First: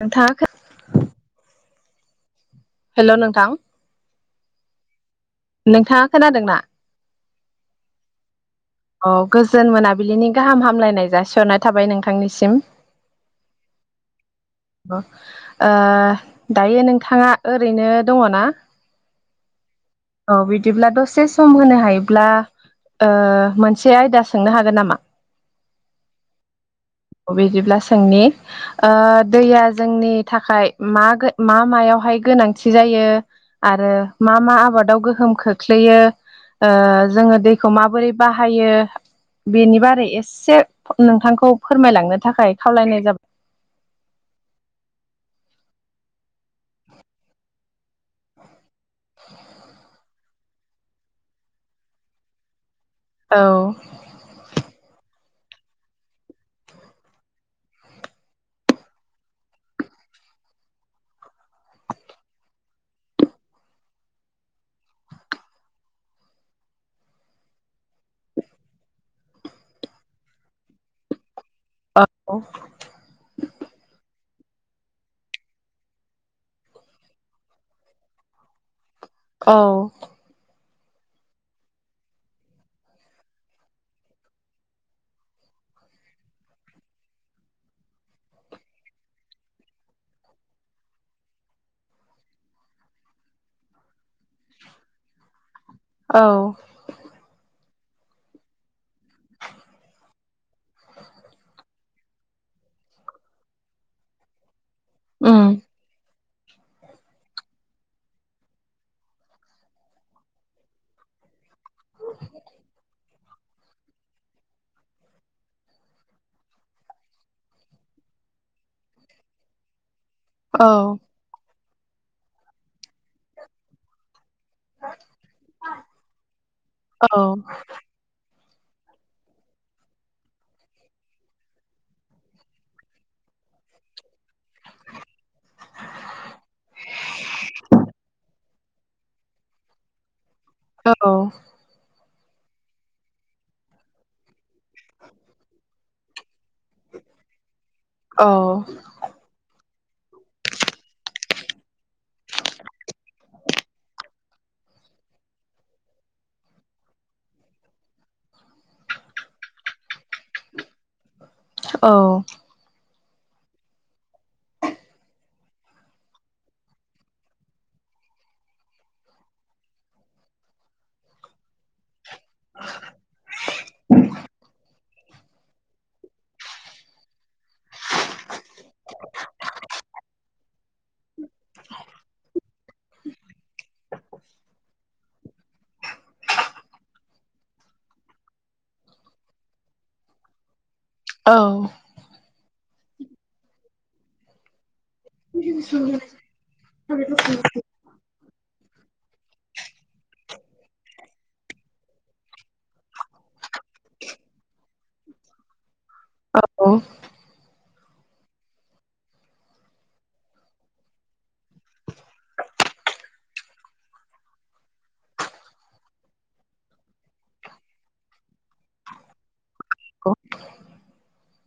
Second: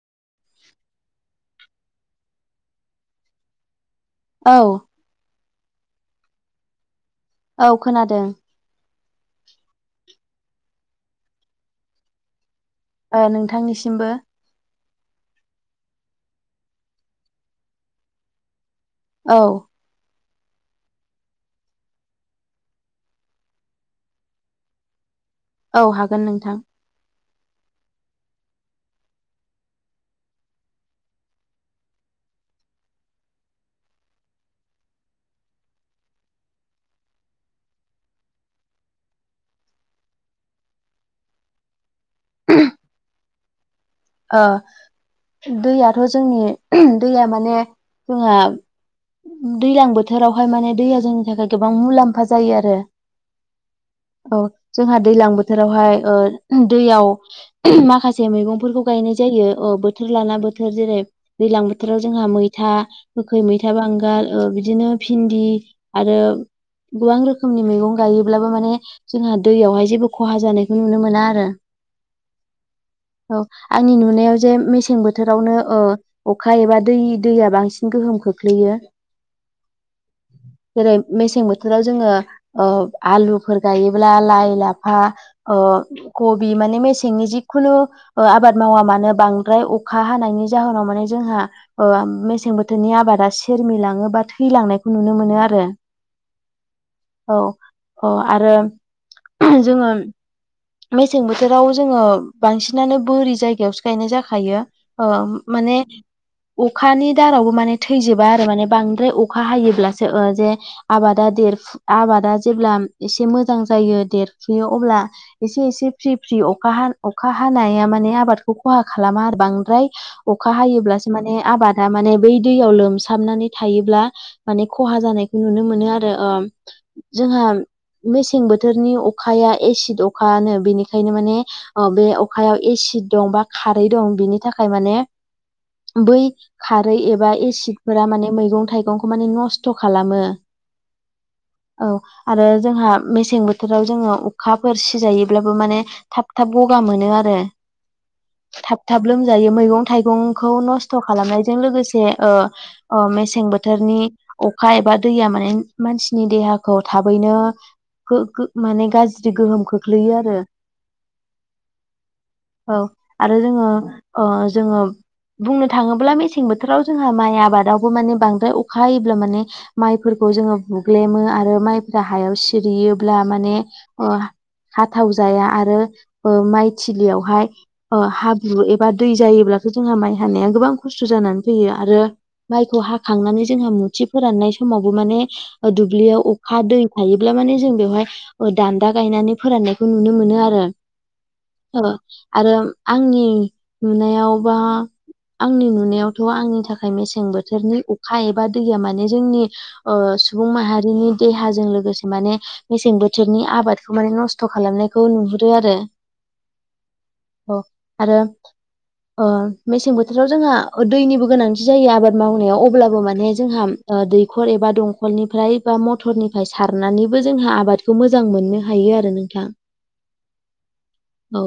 नोंथाङा [unintelligible] हेल' नोंथां। औ। नोंथाङा खोनादोंना? औ खोनादों। औ गोजोन मोनाबिलिनि गाहाम हामलायनाय जासिहरनाय थाबाय नोंथांनिसिम। ओ नोंथांनिसिमबो। ओ दायो नोंथाङा ओरैनो दङ' ना? औ। औ बिदिब्ला दसे सम होनो हायोब्ला ओ मोनसे आयदा सोंनो हागोन नामा? औ हागोन नोंथां। बिदिब्ला सोंनि ओ दैया जोंनि थाखाय [unintelligible] मा मायावहाय गोनांथि जायो आरो मा मा आबादाव गोहोम खोख्लैयो ओ जोङो दैखौ माबोरै बाहायो बेनि बारै एसे नोंथांखौ फोरमायलांनो थाखाय खावलायनाय जाब ओ दैयाथ' जोंनि दैया माने जोंहा दैलां बोथोरावहाय माने दैया जोंनि थाखाय गोबां मुलाम्फा जायो आरो औ औ जोंहा दैलां बो थोरावहाय ओ दैयाव [unintelligible] माखासे मैगंफोरखौ गायनाय जायो अ बोथोर लाना बोथोर जेरै दैलां बोथोराव जोंहा मैथा गोखै मैथा बा बांगाल ओ बिदिनो भिन्दि आरो गोबां रोखोमनि मैगं गायोब्लाबो माने जोंहा दैयावहाय जेबो खहा जानायखौ नुनो मोना आरो औ [unintelligible] आंनि नुनायाव जे मेसें बोथोरावनो ओ अखा एबा दै दैया बांसिन गोहोम खोख्लैयो। औ जेरै मेसें बोथोराव जोङो ओ आलुफोर गायोब्ला लाइ लाफा ओ कबि माने मेसेंनि जिखुनु ओ आबाद मावा मानो बांद्राय अखा हानायनि जाहोनाव माने जोंहा ओ मेसें बोथोरनि आबाद रा सेरमिलाङो बा थैलांनायखौ नुनो मोनो आरो औ औ औ आरो जोङो मेसें बोथोराव जोङो बांसिनानो बोरि जायगायावसो गायनाय जाखायो ओ उम माने अखानि दाहारावबो माने थैजोबा आरो माने बांद्राय अखा हायोब्लासो ओ जे आबादा देरफु आबादा जेब्ला एसे मोजां जायो देरफुयो अब्ला एसे एसे फ्रि फ्रि अखा हा अखा हानाया माने आबादखौ खहा खालामा आरो बांद्राय अखा औ हायोब्लासो माने आबादा माने बै दैयाव लोमसाबनानै थायोब्ला माने खहा जानायखौ नुनो मोनो आरो ओम औ जोंहा मेसें बो थोरनि अखाया एसिद अ खानो बेनिखायनो माने बे अखायाव एसिड दं बा खारै दं बिनि थाखाय माने बै खारै एबा एसिडफोरा माने मैगं थाइगंखौ माने नस्त' खालामो। [unintelligible] औ आरो जोंहा मेसें बोथोराव जोङो अखाफोर सिजायोब्लाबो माने थाब थाब गगा मोनो आरो औ थाब थाब लोमजायो मैगं थाइगंखौ नस्त' खालामनायजों लोगोसे बा दैया माने मानसिनि देहाखौ थाबैनो गो गो माने गाज्रि गोहोम खो ख्लैयो आरो औ अ आरो जोङो ओ जोङो बुंनो थाङोब्ला मेसें बोथोराव जोंहा माइ आबादावबो माने बांद्राय अखा हायोब्ला माने माइफोर खौ जोङो बुग्लेमो आरो माइफोरा हायाव सिरियोब्ला माने ओ हा थाव जाया आरो ओ माइ थलियावहाय ओ हाब्रु एबा दै जायोब्लाथ' जों माइ हानाया गोबां खस्थ' जानान फैयो आरो माइखौ हाखांनानै जोंहा मुथि फोराननाय समाव माने ओ दुब्लियाव अखा दै थायोब्ला माने जों बेवहाय ओ दानदा गायनानै फोराननायखौ नुनो मोनो आरो औ ओ आरो आंनि नुनायावबा आंनि नुनायावथ' आंनि थाखाय मेसें बोथोरनि अखा एबा दैया माने जोंनि ओ सुबुं माहारिनि देहाजों लोगोसे माने मेसें बोथोरनि आबादखौ माने नस्थ' खालामनायखौ नुहुरो आरो औ अ आरो ओ मेसें बोथोराव जोंहा दैनिबो गोनां थि जायो आबाद मावनायाव अब्लाबो माने जोंहा ओ दैखर एबा दंखलनिफ्राय बा मथरनिफ्राय सारनानैबो जोंहा आबादखौ मोजां मोननो हायो आरोना [unintelligible] औ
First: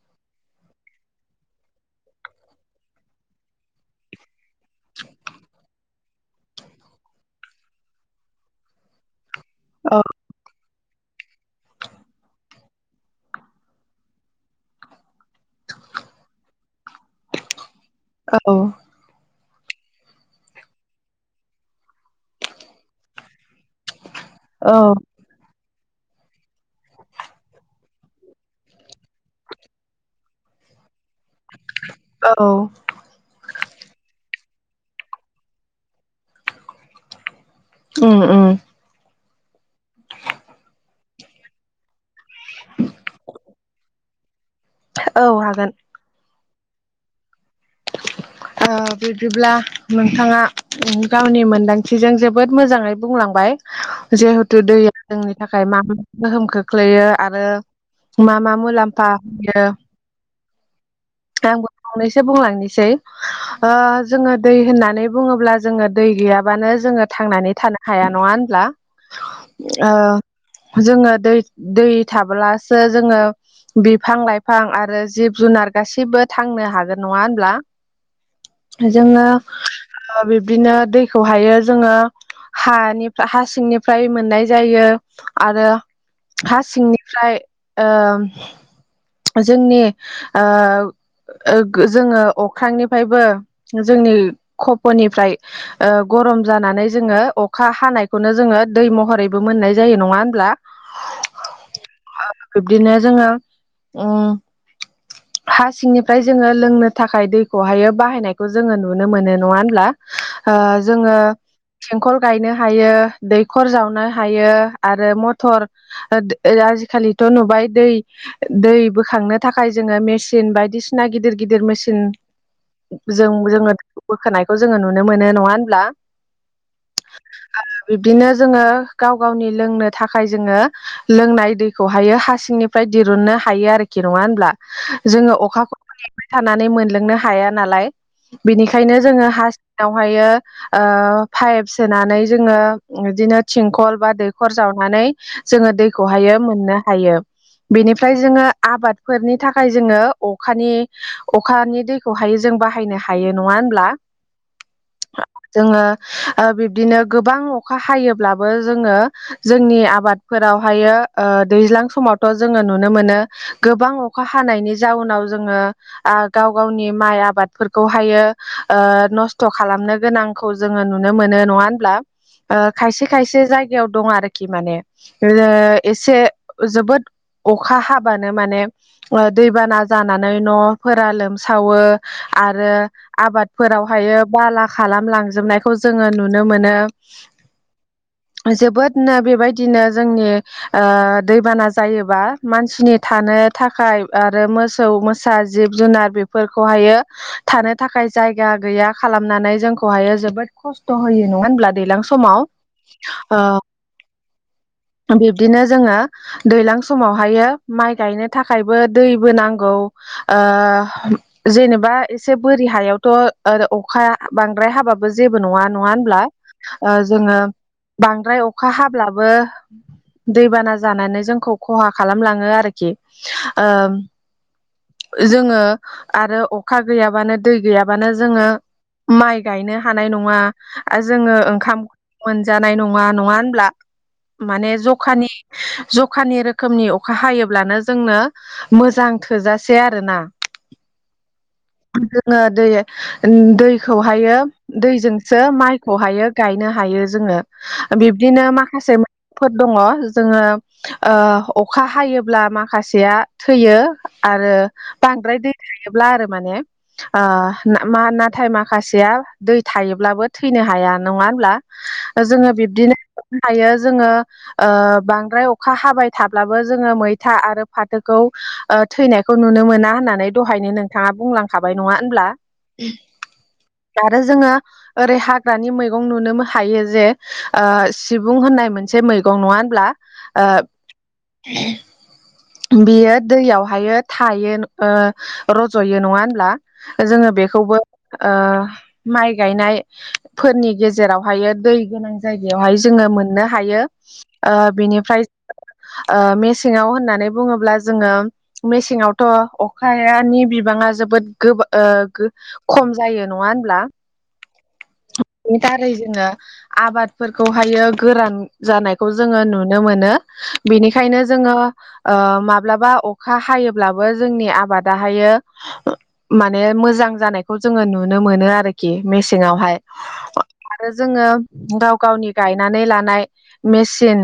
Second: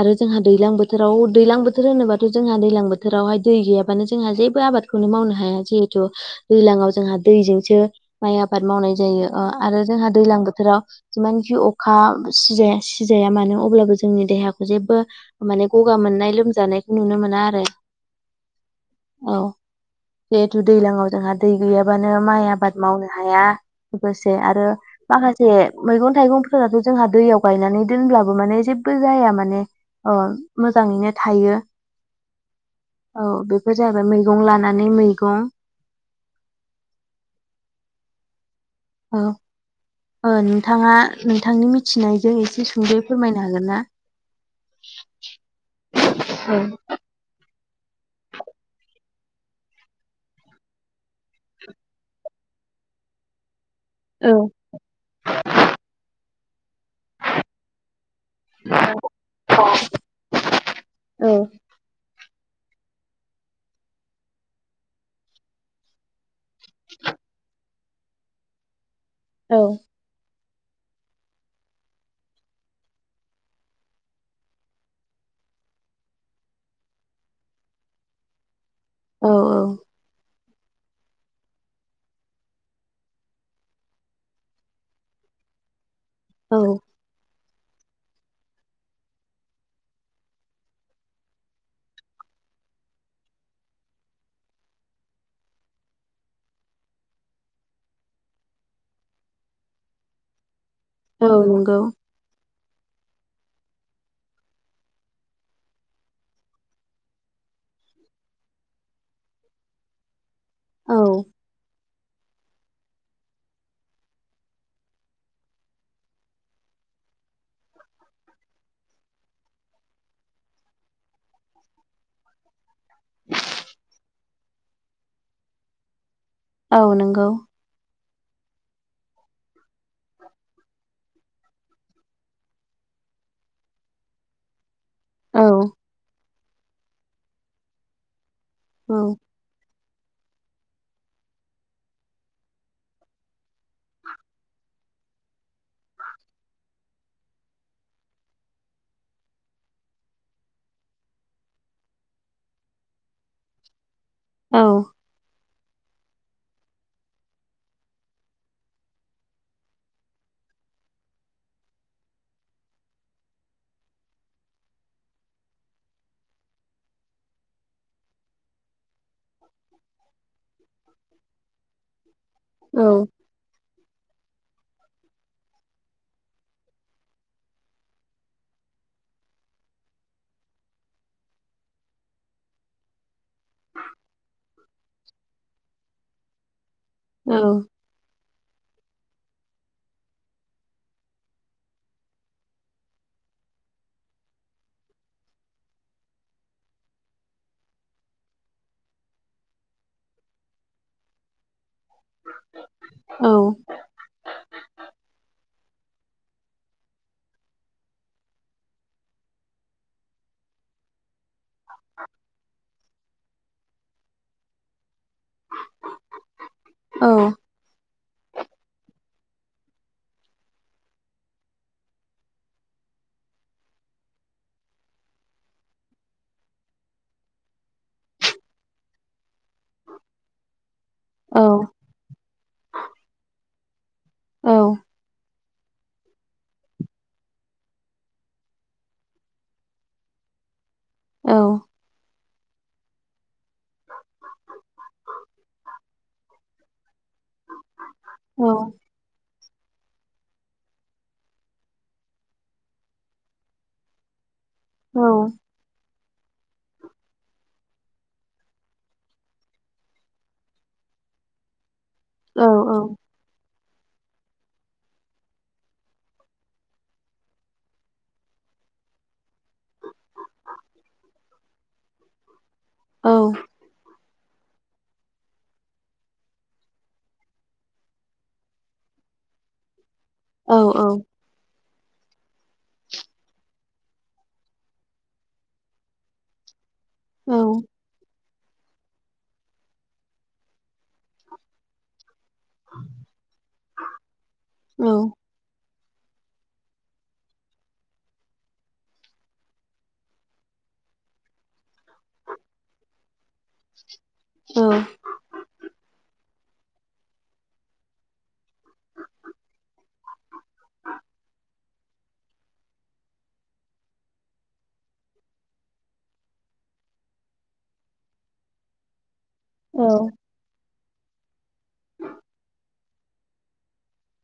आरो जोंहा दैलां बोथोराव दैलां बोथोर होनोबाथ' जोंहा दैलां बोथोरावहाय दै गैयाबानो जोंहा जे जेबो आबादखौनो मावनो हाया जिहेथु दैलाङाव जोंहा दैजोंसो माइ आबाद मावनाय जायो । अ आरो जोंहा दैलां बोथोराव जिमानखि अखा सिजाया सिजाया मानो अब्लाबो जोंनि देहाखौ जेबबो माने गगा मोननाय लोमजानायखौ नुनो मो ना आरो औ औ जिहेतु दैलाङाव जोंहा दै गैयाबानो माइ आबाद मावनो हाया। गोसे आरो माखासे मैगं थाइगंफोराथ' जोंहा दैयाव गायनानै दोनब्लाबो माने जेबबो जाया माने अ मोजाङैनो थायो। औ औ बेफोर जाहैबाय मैगं लानानै मैगं। उम उम ओ ओ नोंथाङा नोंथांनि मिथिनायजों एसे सुंदयै फोरमायनो हागोनना? थ औ बिदिब्ला नोंथाङा गावनि मोनदांथिजों जोबोद मोजाङै बुंलांबाय औ जिहेथु दैया जोंनि थाखाय मा मा गोहोम खो ख्लैयो आरो मा मा मुलाम्फा होयो औ आंबो खावनैसो बुंलांनिसै ओ जोङो दै होननानै बुङोब्ला जोङो दै गैयाबानो जोङो थांनानै थानो हाया नङा होनब्ला। ओ जोङो दै दै थाब्लासो जोङो बिफां लाइफां आरो जिब जुनार गासिबो थांनो हागोन नङा होनब्ला। जोङो औ ओ बिब्दिनो दैखौहायो जोङो हानिफ्रा हा सिंनिफ्राय मोननाय जायो आरो हा औ सिंनिफ्राय ओ जोंनि ओ ओ गो जोङो अख्रांनिफ्रायबो जोंनि खफ'निफ्राय ओ ग रम जानानै जोङो अखा हानायखौनो जोङो दै महरैबो मोननाय जायो नङा होनब्ला औ नंगौ बिब्दिनो जोङो उम हा सिंनिफ्राय जोङो लोंनो थाखाय दैखौहायो बाहायनायखौ जोङो नुनो मोनो नङा होनब्ला। ओ औ जोङो गेंखल गायनो हायो दैखर जावनो हायो आरो मथर आजिखालिथ नुबाय दै दै बोखांनो थाखाय जोङो मेसिन बायदिसिना गिदिर गिदिर मेसिन जों जोङो बोखोनायखौ जोङो नुनो मोनो नङा होनब्ला? औ नोंगौ। बिदिनो जोङो गाव गावनि लोंनो थाखाय जोङो लोंनाय दैखौहायो हा सिंनिफ्राय दिरुननो हायो आरोखि नङा होनब्ला जोङो औ अखाखौ [unintelligible] थानानै मोनलोंनो हाया नालाय। औ बेनिखायनो जोङो हासिंहाव हायो ओ पाइप सोनानै जोङो बिदिनो थिंखल बा दैखर जावनानै जोङो दैखौहायो मोननो हायो बेनिफ्राय फ्राय जोङो आबादफोरनि थाखाय जोङो अखानि अखानि दैखौहाय जों बाहायनो हायो नङा होनब्ला। औ जोङो बिब्दिनो गोबां अखा हायोब्लाबो जोङो जोंनि आबादफो फोराव हायो ओ दैज्लां समावथ जोङो नुनो मोनो गोबां अखा हानायनि जाउनाव जोङो गाव गावनि माइ आबादफो खौ हायो ओ नस्थ खालामनो गोनांखौ जोङो नुनो मोनो नङा होनब्ला। ओ औ खायसे खायसे जायगायाव दं आरोखि माने ओ एसे जोबोद अखा हाबानो माने ओ दैबाना जानानै नफोरा लोमसावो आरो आबादफोराव हाय बाला खालामलां जोबनायखौ जोङो नुनो मोनो। औ नो बेबायदिनो जोंनि ओ दैबाना जायो। बा मानसिनि थानो थाखाय आरो मोसौ मोसा जिब जुनार बेफोरखौहाययो थानो थाखाय जायगा गैया खालामनानै जोंखौहायो जोबोद खस्थ होयो नङा होन ब्ला दैज्लां समाव औ ओ बिब्दिनो जोङो दैलां स समाव हायो माइ गायनो थाखायबो दैबो नांगौ ओ जेनेबा एसे बोरि हायावथ ओ अखा बांद्राय हाबाबो जेबो नङा नङा होनब्ला? औ जोङो बांद्राय अखा हाब्लाबो दै बाना जानानै जोंखौ खहा खालाम लाङो आरोखि ओ जोङो आरो अखा गैया बानो दै गैयाबानो जोङो माइ गायनो हानाय नङा । ओ जोङो औ ओंखाम मोनजानाय नङा नङा होनब्ला औ माने जखानि जखानि रोख रोखोमनि अखा हायोब्लानो जोंनो मोजां थोजासे आरोना । औ । जोङो दै दैखौहायो दैजोंसो माइखौहायो गायनो हायो । जोंनो औ बिब्दिनो माखासे [inaudible] फोर दङ जोङो ओ अखा हायोब्ला माखासेया थैयो आरो औ बांद्राय दै थायोब्ला आरो माने ओ मा नाथाय माखासेया दै थायोब्लाबो थैनो हाया नङा होनब्ला? औ जोङो औ बिब्दिनो हायो जोङो ओ बांद्राय अखा हाबाय थाब्लाबो जोङो मैथा आरो फाथोखौ ओ थैनायखौ नुनो मोना होननानै दहायनो नोंथाङा बुंलां खाबाय नङा होनब्ला औ आरो जोङो ओरै हाग्रानि मैगं नुनोबो हायो जे ओ सिबुं होननाय मोनसे मैगं नङा होनब्ला? ओ औ औ बियो दैयावहायो थायो ओ रजयो नङा होनब्ला? औ जोङो बेखौबो ओ माइ गायनायफोरनि गेजे जेरावहायो दै गोनां जायगायावहाय जोङो मोननो हायो ओ औ बेनिफ्राय ओ मेसेंङाव होननानै बुङोब्ला जोङो मेसेङावथ' अखायानि बिबां ङा जोबोद गो ओ गो खम जायो नङा होनब्ला बेनि दारै जोंङो आबादफोरखौहायो गोरान जानायखौ जोंङो नुनो मोनो । बेनिखायनो जोंङो ओ माब्लाबा अखा हायोब्लाबो जोंनि आबादाहायो माने मोजां जानायखौ जोंङो नुनो मोनो आरोखि मेसेंङावहाय । आरो जोंङो गाव गावनि गायनानै लानाय मेसिन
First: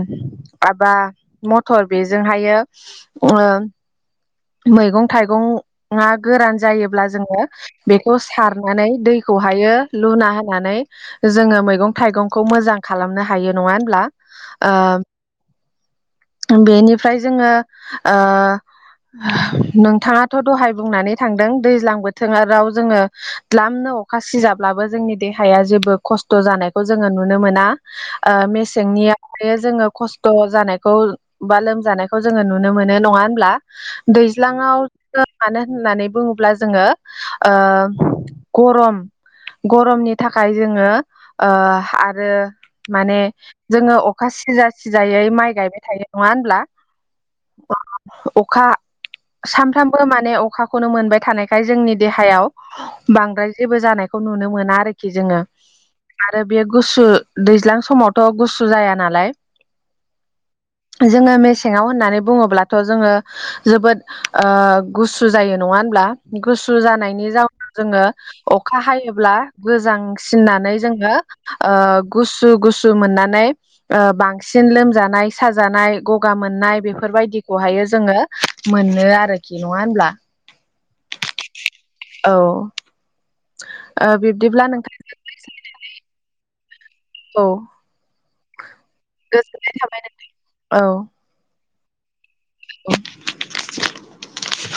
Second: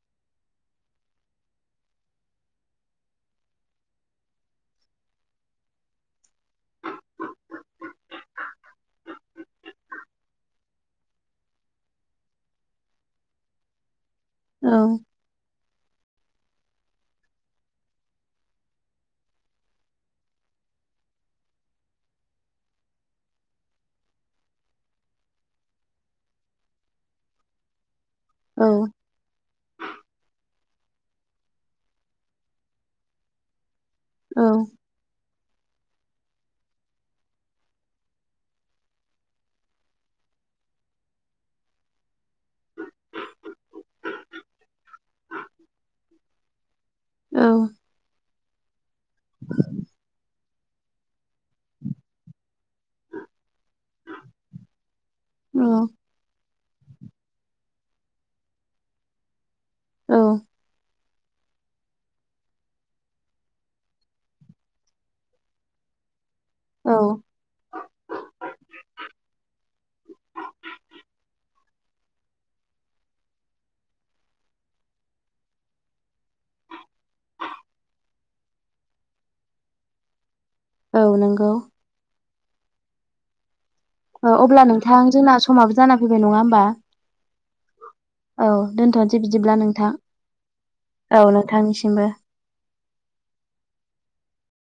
एबा मथर बेजोंहायो ओ मैगं थाइगंङा गोरान जायोब्ला जोङो बेखौ सारनानै दै खौहायो लुना होनानै जोंङो मैगं थाइगंखौ मोजां खालामनो हायो नंङा होनब्ला? ओ बेनिफ्राय जोंङो ओ नोंथांङाथ' दहाय बुंनानै थांदों दैज्लां बोथोर राव जोङो ग्लाम अखा सिजाब्लाबो जोंनि देहाया जेबो खस्थ' जानायखौ जोंङो नुनो मोना । ओ औ मेसेंनिया हले जोङो खस्थ' जानाय खौ बा लोमजानायखौ जोङो नुनो मोनो नङा होनब्ला दैज्लाङाव मानो होननानै बुङोब्ला जोङो ओ गरम गरमनि थाखाय जोंङो ओ आरो माने जोंङो अखा सि सिजा सिजायै माइ गायबाय थायो नङा होनब्ला अखा सानफ्रोमबो माने अखाखौनो मोनबाय थानायखाय जोंनि देहायाव बांद्राय जेबो जानायखौ नुनो मोना आरोखि खि जोंङो आरो बे गुसु दैज्लां समावथ' गुसु जाया नालाय । औ । जोंङो मेसेंङाव होननानै बुङोब्लाथ' जोंङो जोबोद ओ गुसु जायो नङा होनब्ला? गुसु औ जानायनि जाउनाव जोङो अखा हायोब्ला गोजांसिननानै जोङो ओ गुसु गुसु मोननानै ओ बांस सिन लोमजानाय स साजानाय गगा मोननाय बेफोरबायदिखौहायो जोङो मोनो आरोखि नङा होमब्ला? औ नंगौ। औ ओ अब्ला नोंथां जोंना समाबो जाना फैबाय नङा होमबा? औ औ दोनथ'नोसै बिदिब्ला गोजोननाय नोंथां थाबाय नों औ नोंथांनिसिमबो औ [unintelligible]